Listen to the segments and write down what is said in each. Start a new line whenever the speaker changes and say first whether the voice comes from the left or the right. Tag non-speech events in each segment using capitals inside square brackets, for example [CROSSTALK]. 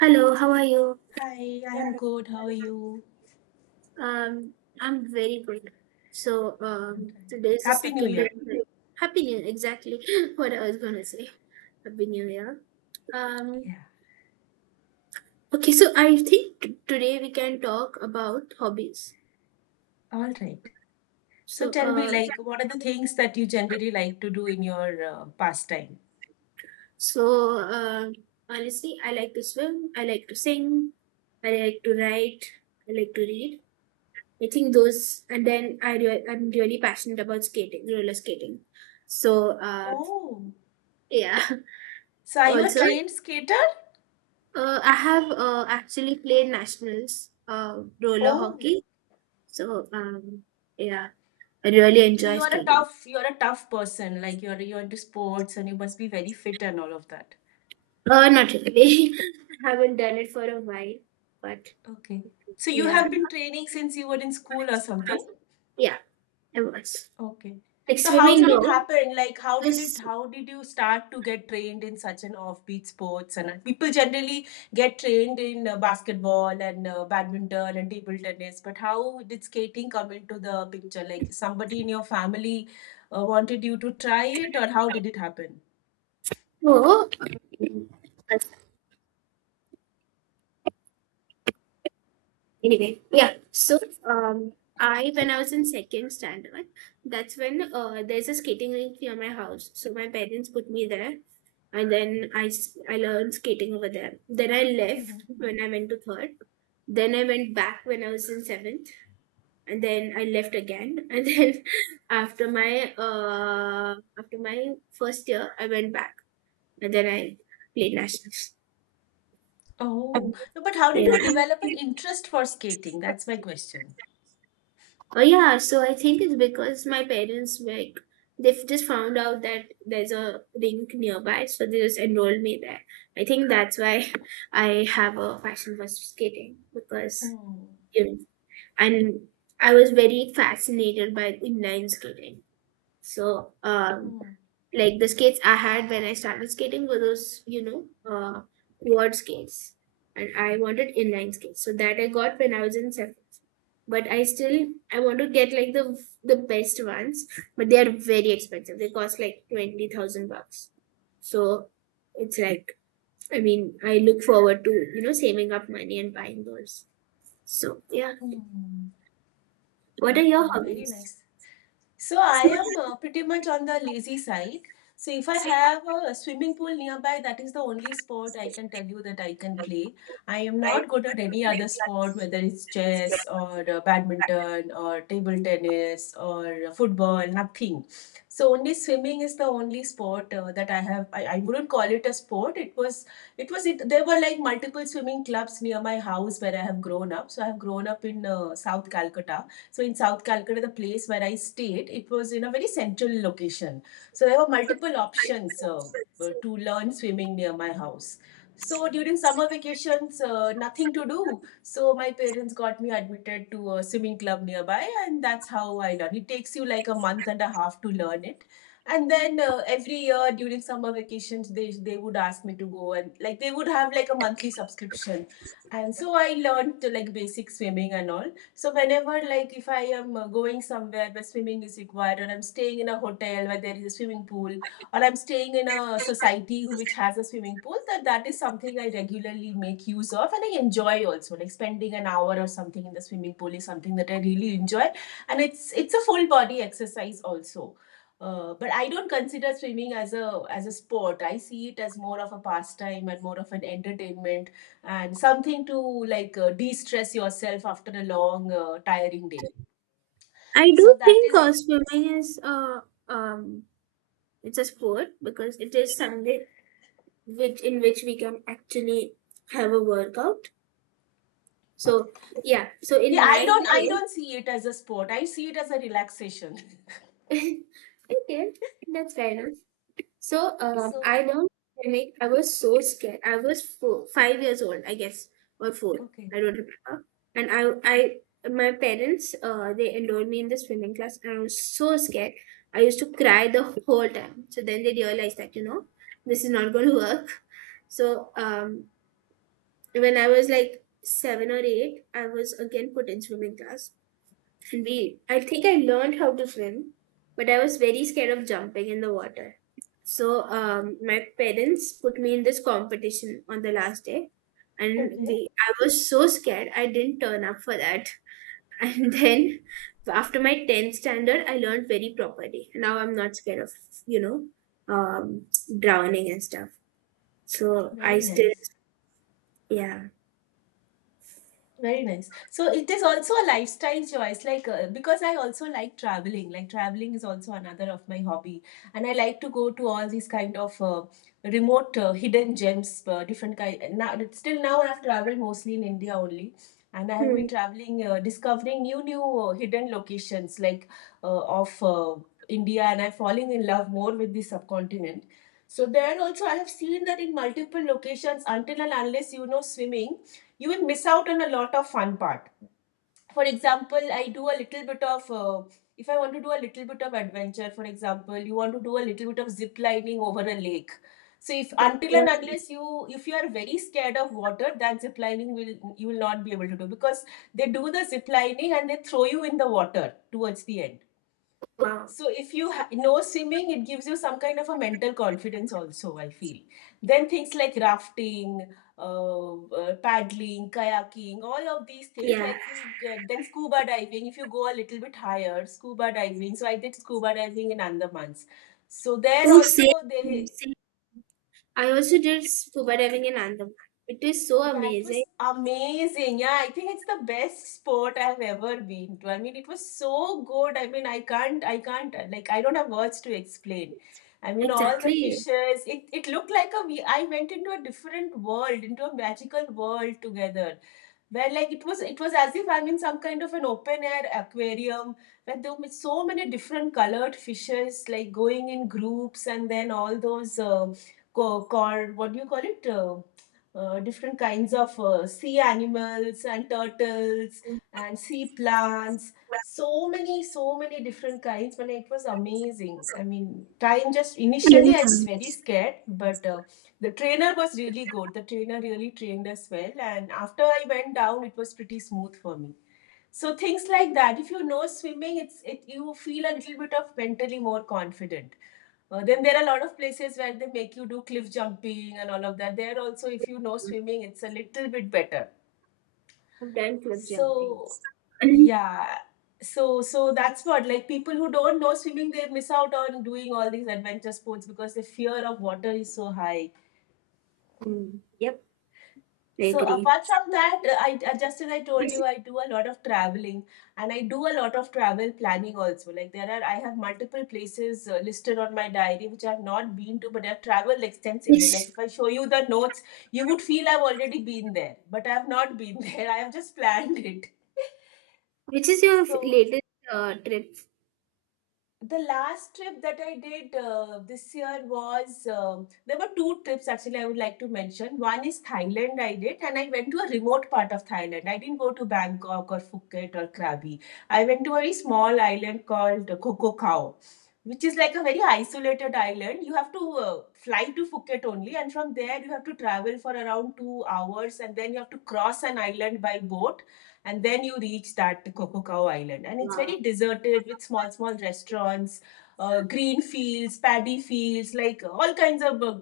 right: Hello, how are you?
left: Hi, I am good. How are you?
right: Um, I'm very good. So,
left: All right.
right: today is the
left: Happy New
right: second day
left: Year.
right: Happy New Year, exactly [LAUGHS] what I was gonna say. Happy New Year. Um,
left: Yeah.
right: okay, so I think today we can talk about hobbies.
left: All right. So
right: So,
left: tell me,
right: uh,
left: like, what are the things that you generally like to do in your pastime?
right: so um honestly, I like to swim. I like to sing. I like to write. I like to read. I think those, and then I'm really passionate about skating, roller skating. So,
left: Oh,
right: yeah.
left: so are you a
right: Also,
left: trained skater?
right: I have actually played nationals roller
left: Oh,
right: hockey. So, yeah, I really
left: so
right: enjoy
left: you are a
right: skating.
left: tough, you are a tough person. Like you're into sports and you must be very fit and all of that.
right: Not really. [LAUGHS] I haven't done it for a while, but
left: Okay. So you
right: yeah,
left: have been training since you were in school or something?
right: yeah, I was.
left: Okay.
right: Like
left: So how
right: swimming,
left: did it
right: no.
left: happen? Like how did it
right: Just-
left: how did you start to get trained in such an offbeat sports and people generally get trained in basketball and badminton and table tennis but how did skating come into the picture? Like somebody in your family wanted you to try it or how did it happen?
right: So, anyway, yeah. So, um, I when I was in second standard, that's when there's a skating rink near my house. So my parents put me there, and then I learned skating over there. Then I left
left: Mhm.
right: when I went to third. Then I went back when I was in seventh, and then I left again. [LAUGHS] And then after my first year, I went back, and then I played nationals.
left: Oh, no, but how did you
right: Yeah.
left: develop an interest for skating? That's my question.
right: Oh yeah, so I think it's because my parents, like, they have just found out that there's a rink nearby, so they just enrolled me there. I think that's why [LAUGHS] I have a passion for skating because,
left: Hmm.
right: you know, and I was very fascinated by inline skating. So,
left: Hmm.
right: like the skates I had when I started skating were those, quad skates, and I wanted inline skates. So that I got when I was in, but I still, I want to get like the best ones, but they are very expensive. They cost like 20,000 bucks. So it's like, I mean, I look forward to, saving up money and buying those. So yeah,
left: Hmm.
right: what are your
left: Okay, very
right: hobbies?
left: nice. So I am pretty much on the lazy side. So if I have a swimming pool nearby, that is the only sport I can tell you that I can play. I am not good at any other sport, whether it's chess or badminton or table tennis or football, nothing. So only swimming is the only sport that I have. I wouldn't call it a sport. It was it. There were like multiple swimming clubs near my house where I have grown up. So I have grown up in South Calcutta. So in South Calcutta, the place where I stayed, it was in a very central location. So there were multiple options to learn swimming near my house. So during summer vacations, nothing to do. So my parents got me admitted to a swimming club nearby, and that's how I learned. It takes you like a month and a half to learn it. And then every year during summer vacations, they would ask me to go and like they would have like a monthly subscription. And so I learned to like basic swimming and all. So whenever, like, if I am going somewhere where swimming is required, or I'm staying in a hotel where there is a swimming pool, or I'm staying in a society which has a swimming pool, that is something I regularly make use of, and I enjoy also. Like spending an hour or something in the swimming pool is something that I really enjoy, and it's a full body exercise also. But I don't consider swimming as a sport. I see it as more of a pastime and more of an entertainment and something to like de-stress yourself after a long tiring day.
right: I do
left: So that
right: think,
left: is,
right: swimming is, um it's a sport because it is something which in which we can actually have a workout. So yeah, so in
left: yeah, i
right: my
left: don't i
right: case,
left: don't see it as a sport. I see it as a relaxation.
right: [LAUGHS] okay, that's fair enough. So,
left: [LAUGHS]
right: I
left: so
right: learned swimming. I was so scared. I was four, 5 years old, I guess, or four.
left: okay.
right: I don't remember. And my parents, they enrolled me in the swimming class, and I was so scared. I used to cry the whole time. So then they realized that, this is not going to work. So, when I was like 7 or 8, I was again put in swimming class. I think I learned how to swim, but I was very scared of jumping in the water. So, my parents put me in this competition on the last day, and
left: Okay,
right: I was so scared I didn't turn up for that. [LAUGHS] And then after my 10th standard, I learned very properly. Now I'm not scared of, you know um, drowning and stuff. So I
left: very
right: still
left: nice.
right: yeah.
left: Very nice. So it is also a lifestyle choice, like because I also like traveling. Like traveling is also another of my hobby, and I like to go to all these kind of remote hidden gems, different kind. Now, still now I've traveled mostly in India only, and I have been
right: Hmm.
left: traveling, discovering new hidden locations like of India, and I'm falling in love more with the subcontinent. So there also I have seen that in multiple locations until and unless you know swimming you will miss out on a lot of fun part. For example, I do a little bit of, if I want to do a little bit of adventure, for example, you want to do a little bit of zip lining over a lake. So if until and unless you if you are very scared of water, that zip lining will you will not be able to do because they do the zip lining and they throw you in the water towards the end.
right: Wow.
left: So if you know swimming, it gives you some kind of a mental confidence also, I feel. Then things like rafting, uh, paddling, kayaking, all of these things
right: Yeah.
left: like you get, then scuba diving, if you go a little bit higher, scuba diving. So I did scuba diving in Andamans. So there
right: Ooh, same,
left: also they.
right: I also did scuba diving in Andaman. It is so
left: Yeah, it was
right: amazing.
left: amazing. Yeah, I think it's the best sport I've ever been to. I mean, it was so good. I mean, I can't, like, I don't have words to explain. I mean, all the
right: Exactly.
left: fishes, it looked like I went into a different world, into a magical world together where like it was as if I'm in some kind of an open air aquarium where there were so many different colored fishes like going in groups and then all those what do you call it, different kinds of sea animals and turtles and sea plants, so many, so many different kinds. But it was amazing. I mean, time just initially I was very
right: Yes.
left: scared, but the trainer was really good. The trainer really trained us well. And after I went down, it was pretty smooth for me. So things like that. If you know swimming, it's it you feel a little bit of mentally more confident. Then there are a lot of places where they make you do cliff jumping and all of that. There also, if you know swimming, it's a little bit better.
right: I've done cliff jumping.
left: So yeah. So so that's what like people who don't know swimming, they miss out on doing all these adventure sports because the fear of water is so high.
right: Mm, I
left: So
right: agree.
left: apart from that, I just as I told you, I do a lot of traveling and I do a lot of travel planning also. Like there are, I have multiple places listed on my diary which I have not been to, but I've traveled extensively. Like
right: Which,
left: if I show you the notes, you would feel I've already been there, but I have not been [LAUGHS] there. I have just planned it.
right: which is your
left: So
right: latest trip?
left: the last trip that I did this year was there were two trips actually I would like to mention. One is Thailand I did and I went to a remote part of Thailand. I didn't go to Bangkok or Phuket or Krabi. I went to a very small island called Kokokao, which is like a very isolated island. You have to fly to Phuket only and from there you have to travel for around 2 hours and then you have to cross an island by boat and then you reach that Kokokau Island. And it's very deserted with small, small restaurants, green fields, paddy fields, like all kinds of uh,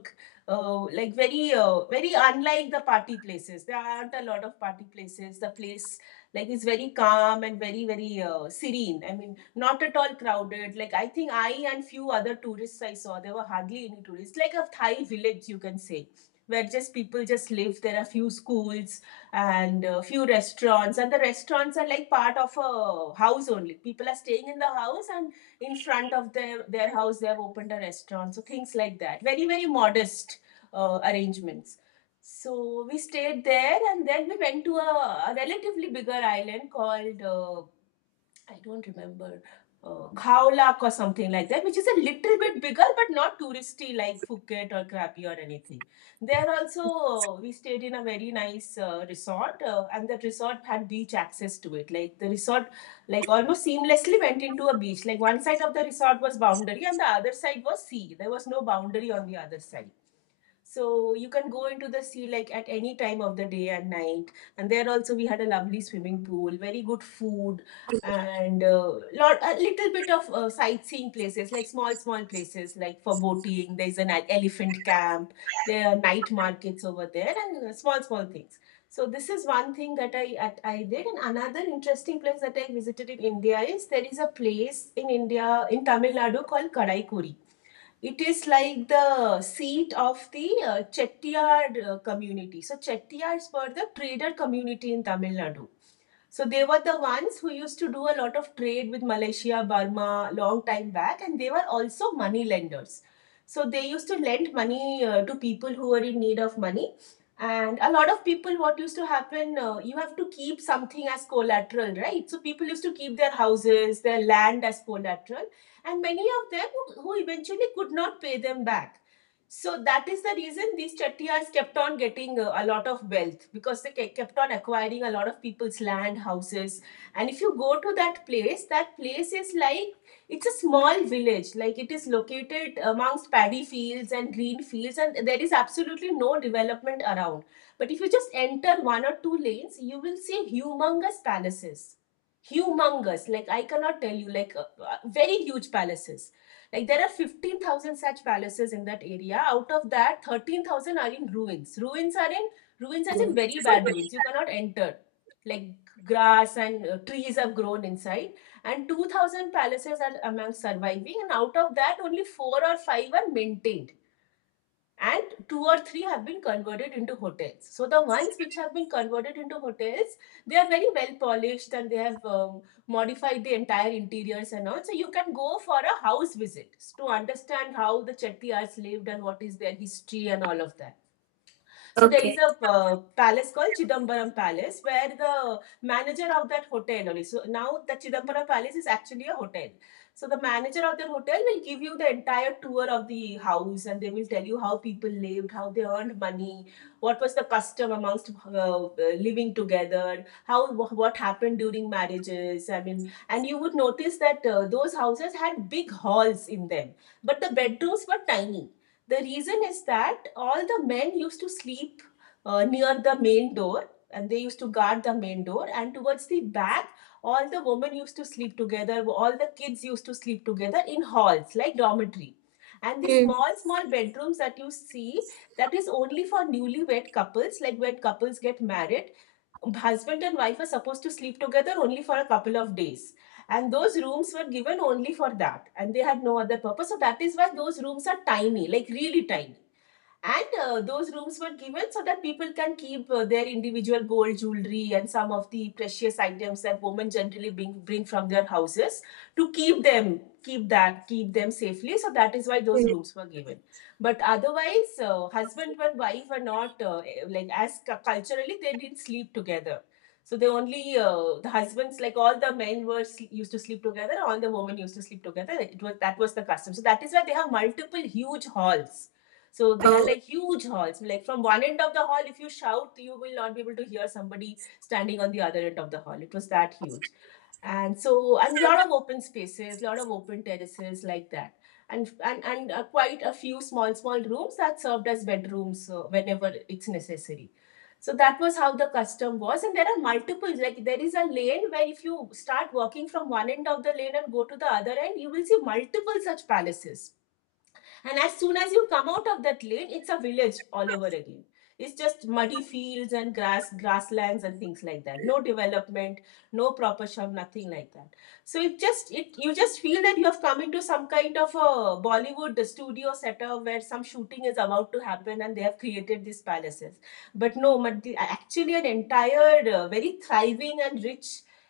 left: uh, like very unlike the party places. There aren't a lot of party places. The place like is very calm and very, very serene. I mean, not at all crowded. Like I think I and few other tourists I saw, there were hardly any tourists, like a Thai village you can say, where just people just live. There are few schools and a few restaurants, and the restaurants are like part of a house only. People are staying in the house and in front of their house they have opened a restaurant. So things like that. Very, very modest arrangements. So we stayed there and then we went to a relatively bigger island called I don't remember. Khao Lak or something like that, which is a little bit bigger but not touristy like Phuket or Krabi or anything. There also, we stayed in a very nice resort, and that resort had beach access to it. Like the resort, like almost seamlessly went into a beach. Like one side of the resort was boundary, and the other side was sea. There was no boundary on the other side. So you can go into the sea like at any time of the day and night. And there also we had a lovely swimming pool, very good food, and lot a little bit of sightseeing places, like small small places like for boating. There's an elephant camp. There are night markets over there, and small small things. So this is one thing that I did. And another interesting place that I visited in India is there is a place in India in Tamil Nadu called Karaikuri. It is like the seat of the Chettiyar community. So Chettiars were the trader community in Tamil Nadu. So they were the ones who used to do a lot of trade with Malaysia, Burma, long time back, and they were also money lenders. So they used to lend money to people who were in need of money. And a lot of people, what used to happen, you have to keep something as collateral, right? So people used to keep their houses, their land as collateral, and many of them who eventually could not pay them back. So that is the reason these Chattiyars kept on getting a lot of wealth because they kept on acquiring a lot of people's land, houses. And if you go to that place is like it's a small village, like it is located amongst paddy fields and green fields, and there is absolutely no development around. But if you just enter one or two lanes, you will see humongous palaces. Humongous, like I cannot tell you, like very huge palaces like there are 15,000 such palaces in that area. Out of that, 13,000 are in ruins. Ruins are in ruins as in very bad ruins. You cannot enter. Like grass and trees have grown inside. And 2,000 palaces are among surviving. And out of that, only four or five are maintained and two or three have been converted into hotels. So the ones which have been converted into hotels, they are very well polished and they have modified the entire interiors and all. So you can go for a house visit to understand how the Chettiars lived and what is their history and all of that. So there is
right: Okay.
left: a palace called Chidambaram Palace where the manager of that hotel only. So now the Chidambaram Palace is actually a hotel. So the manager of that hotel will give you the entire tour of the house and they will tell you how people lived, how they earned money, what was the custom amongst living together, how what happened during marriages. I mean, and you would notice that those houses had big halls in them, but the bedrooms were tiny. The reason is that all the men used to sleep near the main door and they used to guard the main door, and towards the back all the women used to sleep together, all the kids used to sleep together in halls like dormitory. And the
right: Mm.
left: small small bedrooms that you see, that is only for newlywed couples. Like when couples get married, husband and wife were supposed to sleep together only for a couple of days, and those rooms were given only for that and they had no other purpose. So that is why those rooms are tiny, like really tiny. And those rooms were given so that people can keep their individual gold jewelry and some of the precious items that women generally bring, from their houses to keep them, keep them safely. So that is why those rooms were given. But otherwise, husband and wife were not like, as culturally they didn't sleep together. So they only the husbands, like all the men were used to sleep together, all the women used to sleep together. It was that was the custom. So that is why they have multiple huge halls, so they are like huge halls. Like from one end of the hall, if you shout, you will not be able to hear somebody standing on the other end of the hall. It was that huge. And a lot of open spaces, a lot of open terraces like that. And quite a few small, small rooms that served as bedrooms whenever it's necessary. So that was how the custom was. And there are multiples, like there is a lane where if you start walking from one end of the lane and go to the other end, you will see multiple such palaces, and as soon as you come out of that lane, it's a village all over again. It's just muddy fields and grass, grasslands and things like that. No development, no proper shop, nothing like that. So it just it you just feel that you have come into some kind of a Bollywood studio setup where some shooting is about to happen and they have created these palaces. But no, actually an entire very thriving and rich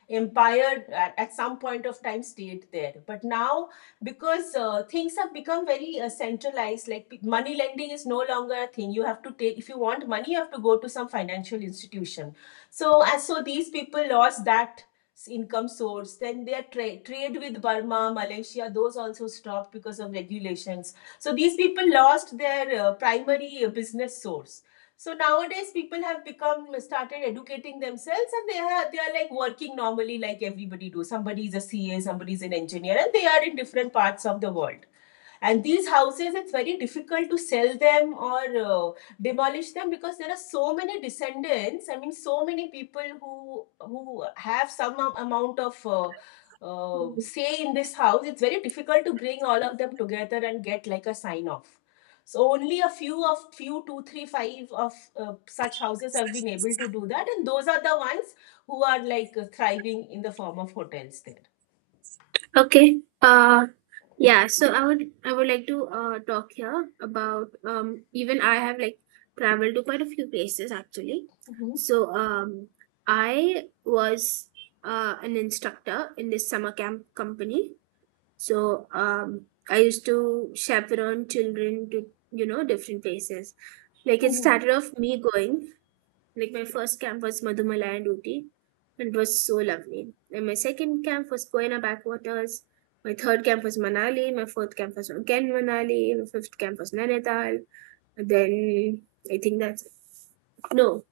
left: empire at some point of time stayed there. But now because things have become very centralized, like money lending is no longer a thing. You have to take, if you want money you have to go to some financial institution. So as so these people lost that income source. Then their trade with Burma, Malaysia, those also stopped because of regulations. So these people lost their primary business source. So nowadays, people have become started educating themselves, and they are like working normally like everybody do. Somebody is a C A, somebody is an engineer, and they are in different parts of the world. And these houses, it's very difficult to sell them or demolish them because there are so many descendants. I mean, so many people who have some amount of say in this house. It's very difficult to bring all of them together and get like a sign off. So only a few, two three five of such houses have been able to do that, and those are the ones who are like thriving in the form of hotels there.
right: Okay. Yeah, so I would like to talk here about, even I have, like, traveled to quite a few places actually.
left: Mm-hmm.
right: So I was an instructor in this summer camp company. So, I used to chaperone children to, different places. Like it
left: Mm-hmm.
right: started off me going. Like my first camp was Madhumala and Uti, and it was so lovely. And my second camp was Koina backwaters. My third camp was Manali. My fourth camp was again Manali. My fifth camp was Nainital. And then I think that's no,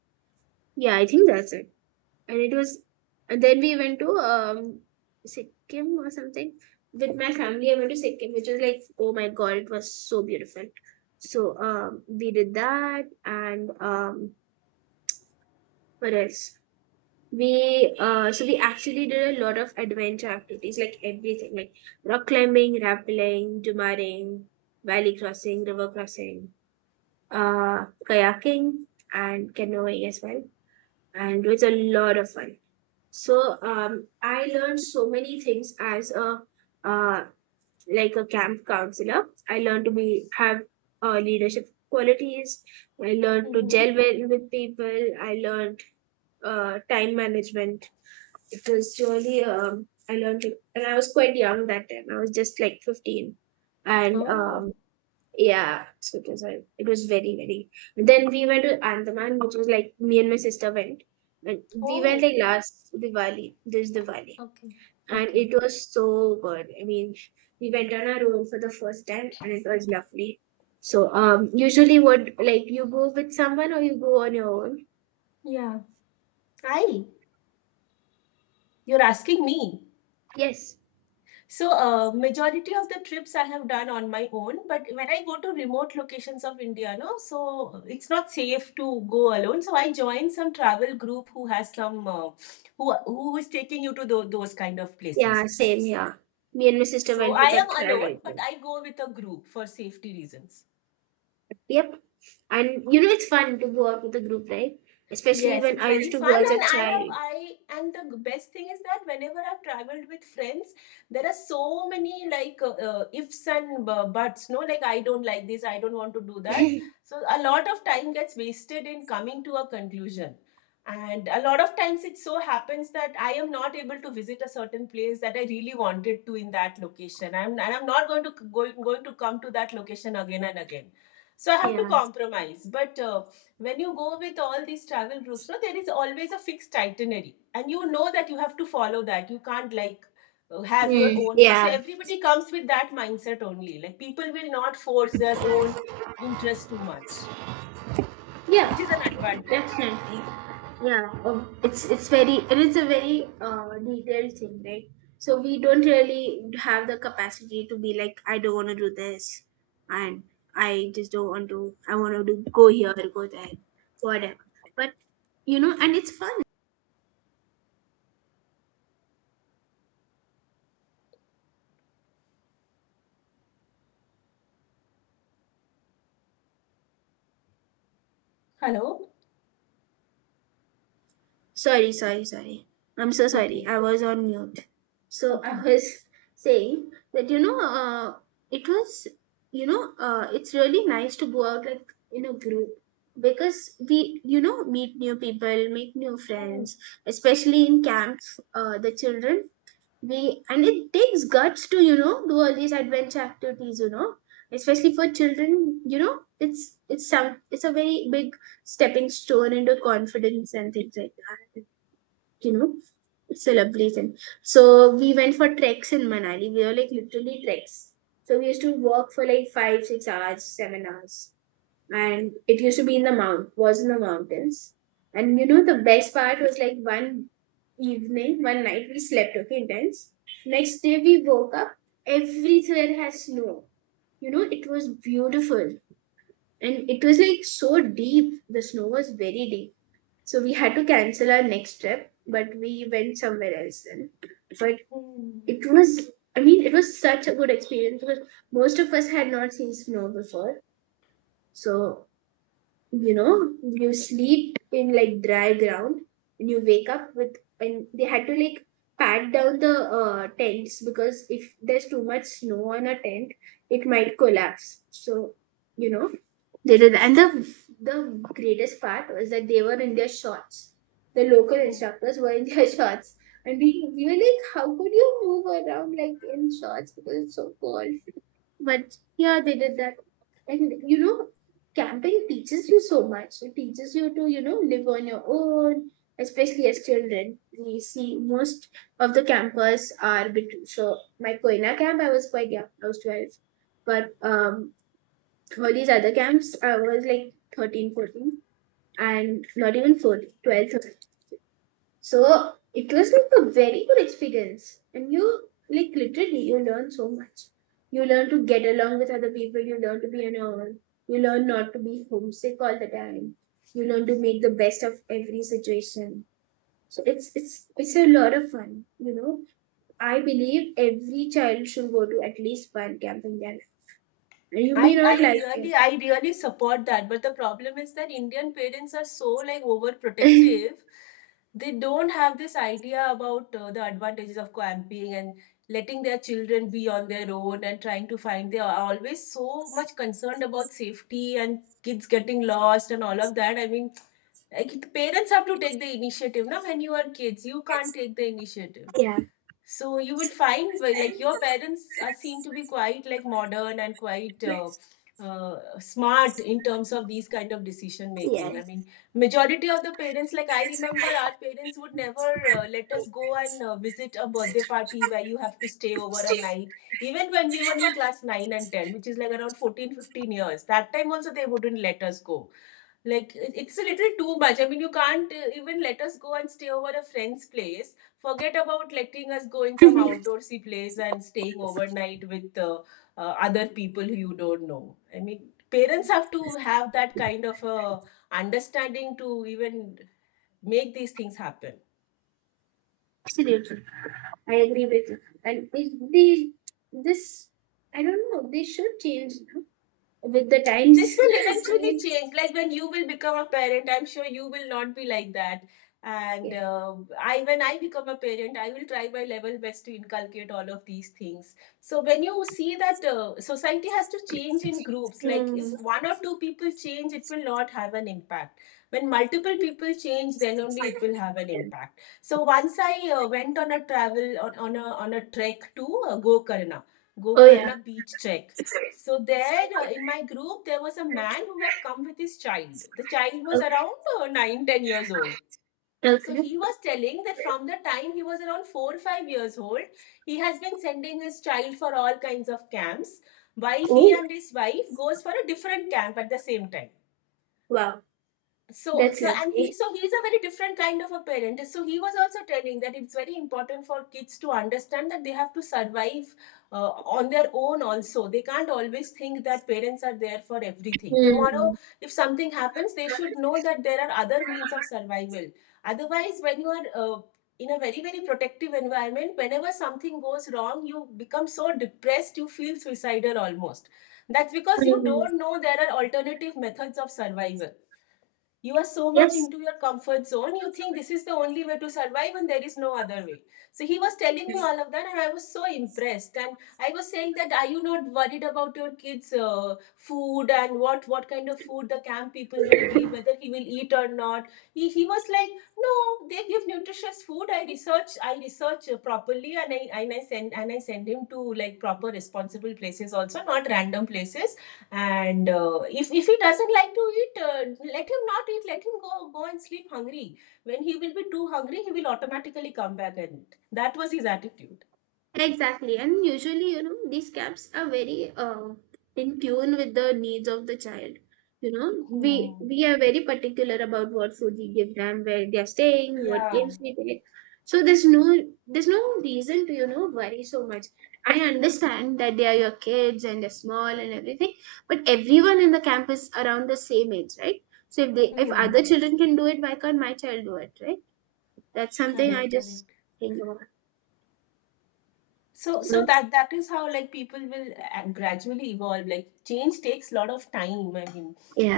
right: yeah, I think that's it, and it was and then we went to, Sikkim or something with my family. I went to Sikkim, which was like, oh my god, it was so beautiful. So we did that, and, what else? We So we actually did a lot of adventure activities, like everything, like rock climbing, rappelling, jumaring, valley crossing, river crossing, kayaking, and canoeing as well. And it was a lot of fun. So, I learned so many things as uh, a camp counselor. I learned to be have, leadership qualities. I learned to
left: Mm-hmm.
right: gel well with people. I learned, time management. It was really, I learned it, and I was quite young that time. I was just like 15, and,
left: Oh.
right: yeah, so it was very, very. Then we went to Andaman, which was like me and my sister went. And we went
left: Oh.
right: like last Diwali, this Diwali,
left: Okay,
right: and
left: okay.
right: it was so good. I mean, we went on our own for the first time, and it was lovely. So, usually, would, like, you go with someone or you go on your own?
left: Yeah. Hi, you're asking me.
right: Yes.
left: So, majority of the trips I have done on my own, but when I go to remote locations of India, no, so it's not safe to go alone. So I join some travel group who has some who is taking you to those kind of places.
right: Yeah, same here. Me and my sister
left: So
right: went
left: I
right: with our
left: am alone,
right: travel
left: but
right: group.
left: I go with a group for safety reasons.
right: Yep. And, it's fun to go out with a group, right? Especially
left: Yes,
right: when
left: it's
right: I
left: very
right: used to go
left: fun,
right: as
left: and
right: a
left: I have
right: child.
left: I and the best thing is that whenever I've traveled with friends, there are so many like ifs and buts. No, like I don't like this, I don't want to do
right: [LAUGHS]
left: that. So a lot of time gets wasted in coming to a conclusion, and a lot of times it so happens that I am not able to visit a certain place that I really wanted to in that location. I'm not going to going to come to that location again and again. So I have to
right: Yeah.
left: compromise, but. When you go with all these travel groups, no, there is always a fixed itinerary, and you know that you have to follow that. You can't like have your
right: Hmm.
left: own way. So
right: Yeah.
left: everybody comes with that mindset only. Like people will not force their own interest too much, which is
right: Yeah.
left: an advantage.
right: Yeah, it's very it is a very, detailed thing, right? So we don't really have the capacity to be like, I don't want to do this, and I just don't want to. I want to go here, go there, whatever. But, and it's fun.
left: Hello.
right: Sorry, sorry, sorry. I'm so sorry.
left: Okay.
right: I was on mute. So I
left: Okay.
right: was [LAUGHS] saying that, it was it's really nice to go out like in a group because we, meet new people, make new
left: Hmm.
right: friends, especially in camps. The children, we and it takes guts to, do all these adventure activities. Especially for children. It's a very big stepping stone into confidence and things like that, you know celebration. So we went for treks in Manali, we were like literally treks, so we used to walk for like 5, 6 hours 7 hours, and it used to be in the mount was in the mountains. And, the best part was like one evening, one night we slept, okay, intense. Next day we woke up, everywhere has snow, it was beautiful. And it was like so deep. The snow was very deep. So we had to cancel our next trip, but we went somewhere else then. But
left: Hmm.
right: it was, I mean, it was such a good experience because most of us had not seen snow before. So, you sleep in like dry ground, and you wake up, and they had to, like, pat down the, tents because if there's too much snow on a tent, it might collapse. So, you know, they did, and the greatest part was that they were in their shorts. The local
left: Hmm.
right: instructors were in their [LAUGHS] shorts, and we were like, "How could you move around like in shorts because it's so cold?" But yeah, they did that, and, camping teaches you so much. It teaches you to, live on your own, especially as children. We see most of the campers are between. So my Koina camp, I was quite young. I was 12, but all these other camps, I was like 13, 14, and not even 14, 12, 13. So it was like a very good experience. And you, like, literally, you learn so much. You learn to get along with other people, you learn to be on your own, you learn not to be homesick all the time, you learn to make the best of every situation. So it's a lot of fun. I believe every child should go to at least one camp in their life. And you may
left: I,
right: not
left: I
right: like
left: really I really support that, but the problem is that Indian parents are so like
right: it.
left: overprotective. They don't have this idea about the advantages of camping and letting their children be on their own and trying to find. They are always so much concerned about safety and kids getting lost and all of that. I mean, like parents have to take the initiative. Now, when you are kids, you can't take the initiative. So you will find, well, like your parents are seem to be quite like modern and quite smart in terms of these kind of decision making. I mean, majority of the parents, like I remember, our parents would never let us go and visit a birthday party where you have to stay over a night. Even when we were in class nine and ten, which is like around 14, 15 years, that time also they wouldn't let us go. Like it, it's a little too much. I mean, you can't even let us go and stay over a friend's place. Forget about letting us go in some outdoorsy place and staying overnight with other people who you don't know. I mean, parents
right: [LAUGHS]
left: have to have that kind of understanding to even make these things happen.
right: Absolutely, I agree with you. And, this, I don't know, they should change, with the
left: This
right: times.
left: will
right: [LAUGHS] I
left: eventually
right: mean,
left: change. Like when you will become a parent, I'm sure you will not be like that. And
right: yeah.
left: I, when I become a parent, I will try my level best to inculcate all of these things. So when you see that society has to change in groups, like if
right: Hmm.
left: one or two people change, it will not have an impact. When multiple people change, then only it will have an
right: Yeah.
left: impact. So once I went on a travel on a trek to Gokarna,
right: Oh yeah.
left: Gokarna beach trek. So there, in my group, there was a man who had come with his child. The child was
right: Okay.
left: around 9, 10 years old. So
right: Okay.
left: he was telling that from the time he was around 4 or 5 years old, he has been sending his child for all kinds of camps, while he
right: Oh,
left: and his wife goes for a different camp at the same time.
right: wow,
left: so
right: that's
left: so and he
right: lovely.
left: so he's a very different kind of a parent. So he was also telling that it's very important for kids to understand that they have to survive uh, on their own also. They can't always think that parents are there for everything. Tomorrow
right: Hmm.
left: if something happens, they should know that there are other means of survival. Otherwise, when you are in a very very protective environment, whenever something goes wrong, you become so depressed, you feel suicidal almost. That's because you
right: Hmm.
left: don't know there are alternative methods of survival. You are so
right: Yep.
left: much into your comfort zone, you think this is the only way to survive and there is no other way. So he was telling me all of that and I was so impressed, and I was saying that are you not worried about your kids' food and what kind of food the camp people will give, whether he will eat or not. He was like, no, they give nutritious food. I research properly, and I send him to like proper responsible places also, not random places. And if he doesn't like to eat, let him not eat, let him go and sleep hungry. When he will be too hungry, he will automatically come back and eat. That was his attitude.
right: Exactly, and usually, these camps are very, in tune with the needs of the child. We
left: Hmm.
right: we are very particular about what food we give them, where they are staying, what
left: Yeah.
right: games we take. So there's no reason to, worry so much. I understand that they are your kids and they're small and everything, but everyone in the camp is around the same age, right? So if they if other
left: Hmm.
right: children can do it, why can't my child do it, right? That's something I
left: Correct,
right: just
left: correct.
right: think about.
left: So that is how like people will gradually evolve. Like, change takes a lot of time, I mean,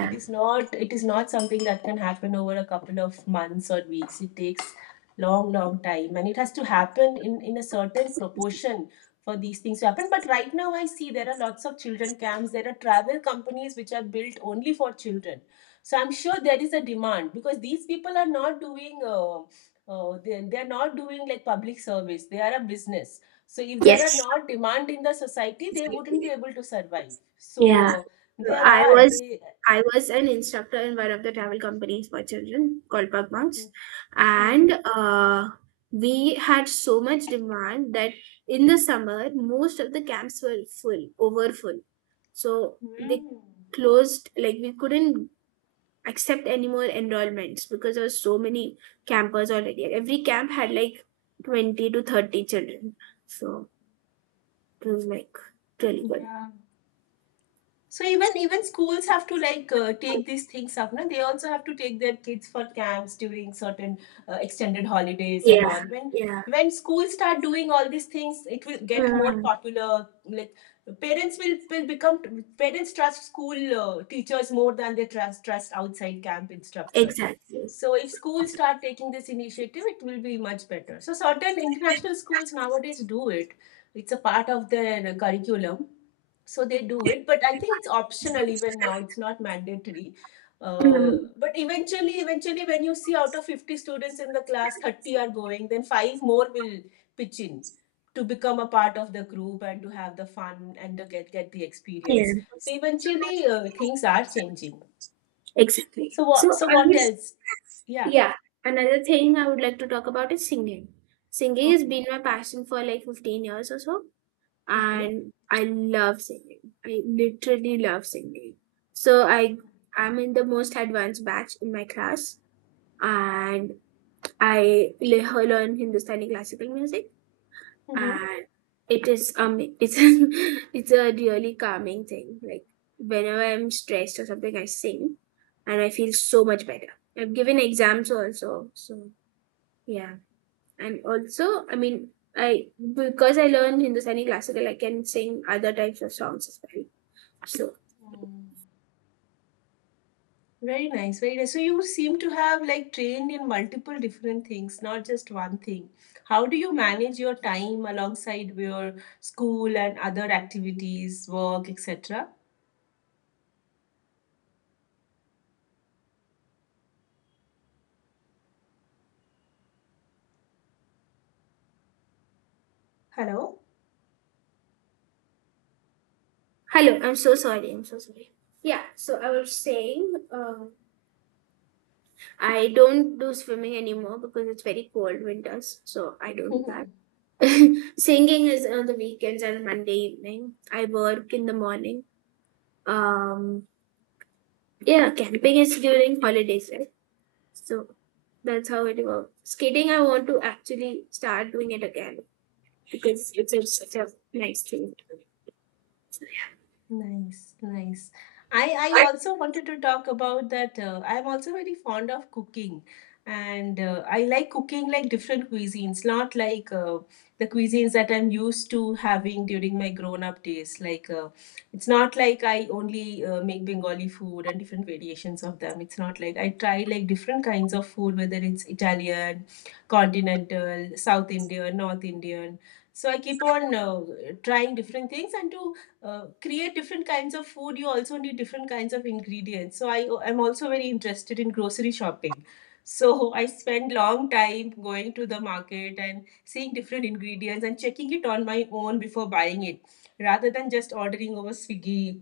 left: it is not something that can happen over a couple of months or weeks. It takes long long time, and it has to happen in a certain proportion for these things to happen. But right now, I see there are lots of children camps, there are travel companies which are built only for children. So I'm sure there is a demand, because these people are not doing they're not doing like public service, they are a business. So if there are
right: Yes.
left: not demand in the society, they wouldn't be able to survive. So
right: Yeah. So
left: there
right: I
left: are
right: was
left: they.
right: I was an instructor in one of the travel companies for children called Pug Monks,
left: Okay. Hmm.
right: and, we had so much demand that in the summer most of the camps were full, over full. So they closed, like we couldn't accept any more enrollments because there were so many campers already. Every camp had like 20 to 30 children, so it was like really good.
left: Uh, So even even schools have to like take these things up. No, they also have to take their kids for camps during certain extended holidays and
right: Yeah,
left: all.
right: yeah.
left: When schools start doing all these things, it will get more popular. Like, parents will become, parents trust school teachers more than they trust outside camp instructors.
right: Exactly.
left: So if schools start taking this initiative, it will be much better. So certain international schools nowadays do it. It's a part of their curriculum, so they do it, but I think it's optional even now, it's not mandatory. uh,
right: Mm,
left: but eventually, when you see out of 50 students in the class, 30 are going, then five more will pitch in to become a part of the group and to have the fun and to get the
right: yeah,
left: experience. So eventually, things are changing.
right: exactly. So
left: So what else? Yeah.
right: yeah, another thing I would like to talk about is singing. Singing has been
left: Okay.
right: my passion for like 15 years or so,
left: Okay.
right: and I love singing. I literally love singing. So I'm in the most advanced batch in my class, and I learn Hindustani classical music. And it's [LAUGHS] it's a really calming thing, like whenever I'm stressed or something I sing, and I feel so much better. I've given exams also, so yeah. And also, I mean, I because I learned Hindustani classical, I can sing other types of songs as well. So
left: Mm-hmm. Very nice, very nice. So you seem to have like trained in multiple different things, not just one thing. How do you manage your time alongside your school and other activities, work, etc.? Hello?
right: hello, I'm so sorry, I'm so sorry. Yeah, so I was saying, I don't do swimming anymore because it's very cold winters, so I don't do that.
left: [LAUGHS]
right: [LAUGHS] Singing is on the weekends and Monday evening. I work in the morning. Um, yeah, camping is during holidays, right? So that's how it works. Skating, I want to actually start doing it again because it's such a nice thing.
left: Nice, nice. I also wanted to talk about that. I'm also very fond of cooking, and I like cooking like different cuisines, not like the cuisines that I'm used to having during my grown-up days. Like, it's not like I only make Bengali food and different variations of them. It's not like, I try like different kinds of food, whether it's Italian, continental, South Indian, North Indian. So I keep on trying different things. And to create different kinds of food, you also need different kinds of ingredients. So I am also very interested in grocery shopping. So [LAUGHS] I spend long time going to the market and seeing different ingredients and checking it on my own before buying it, rather than just ordering over Swiggy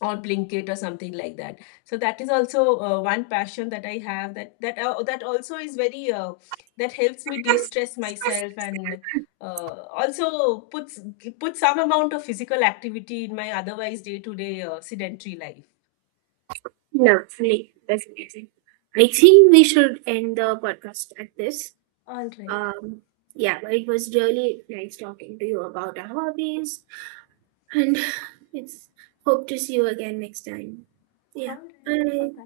left: or Blinkit or something like that. So that is also one passion that I have, that also is very that helps me de-stress myself and also puts some amount of physical activity in my otherwise day-to-day sedentary life.
right: Lovely, definitely. I think we should end the podcast at this.
left: All right.
right: Um, yeah, but it was really nice talking to you about our hobbies, and [LAUGHS] [SIGHS] it's hope to see you again next time. Yeah. Bye.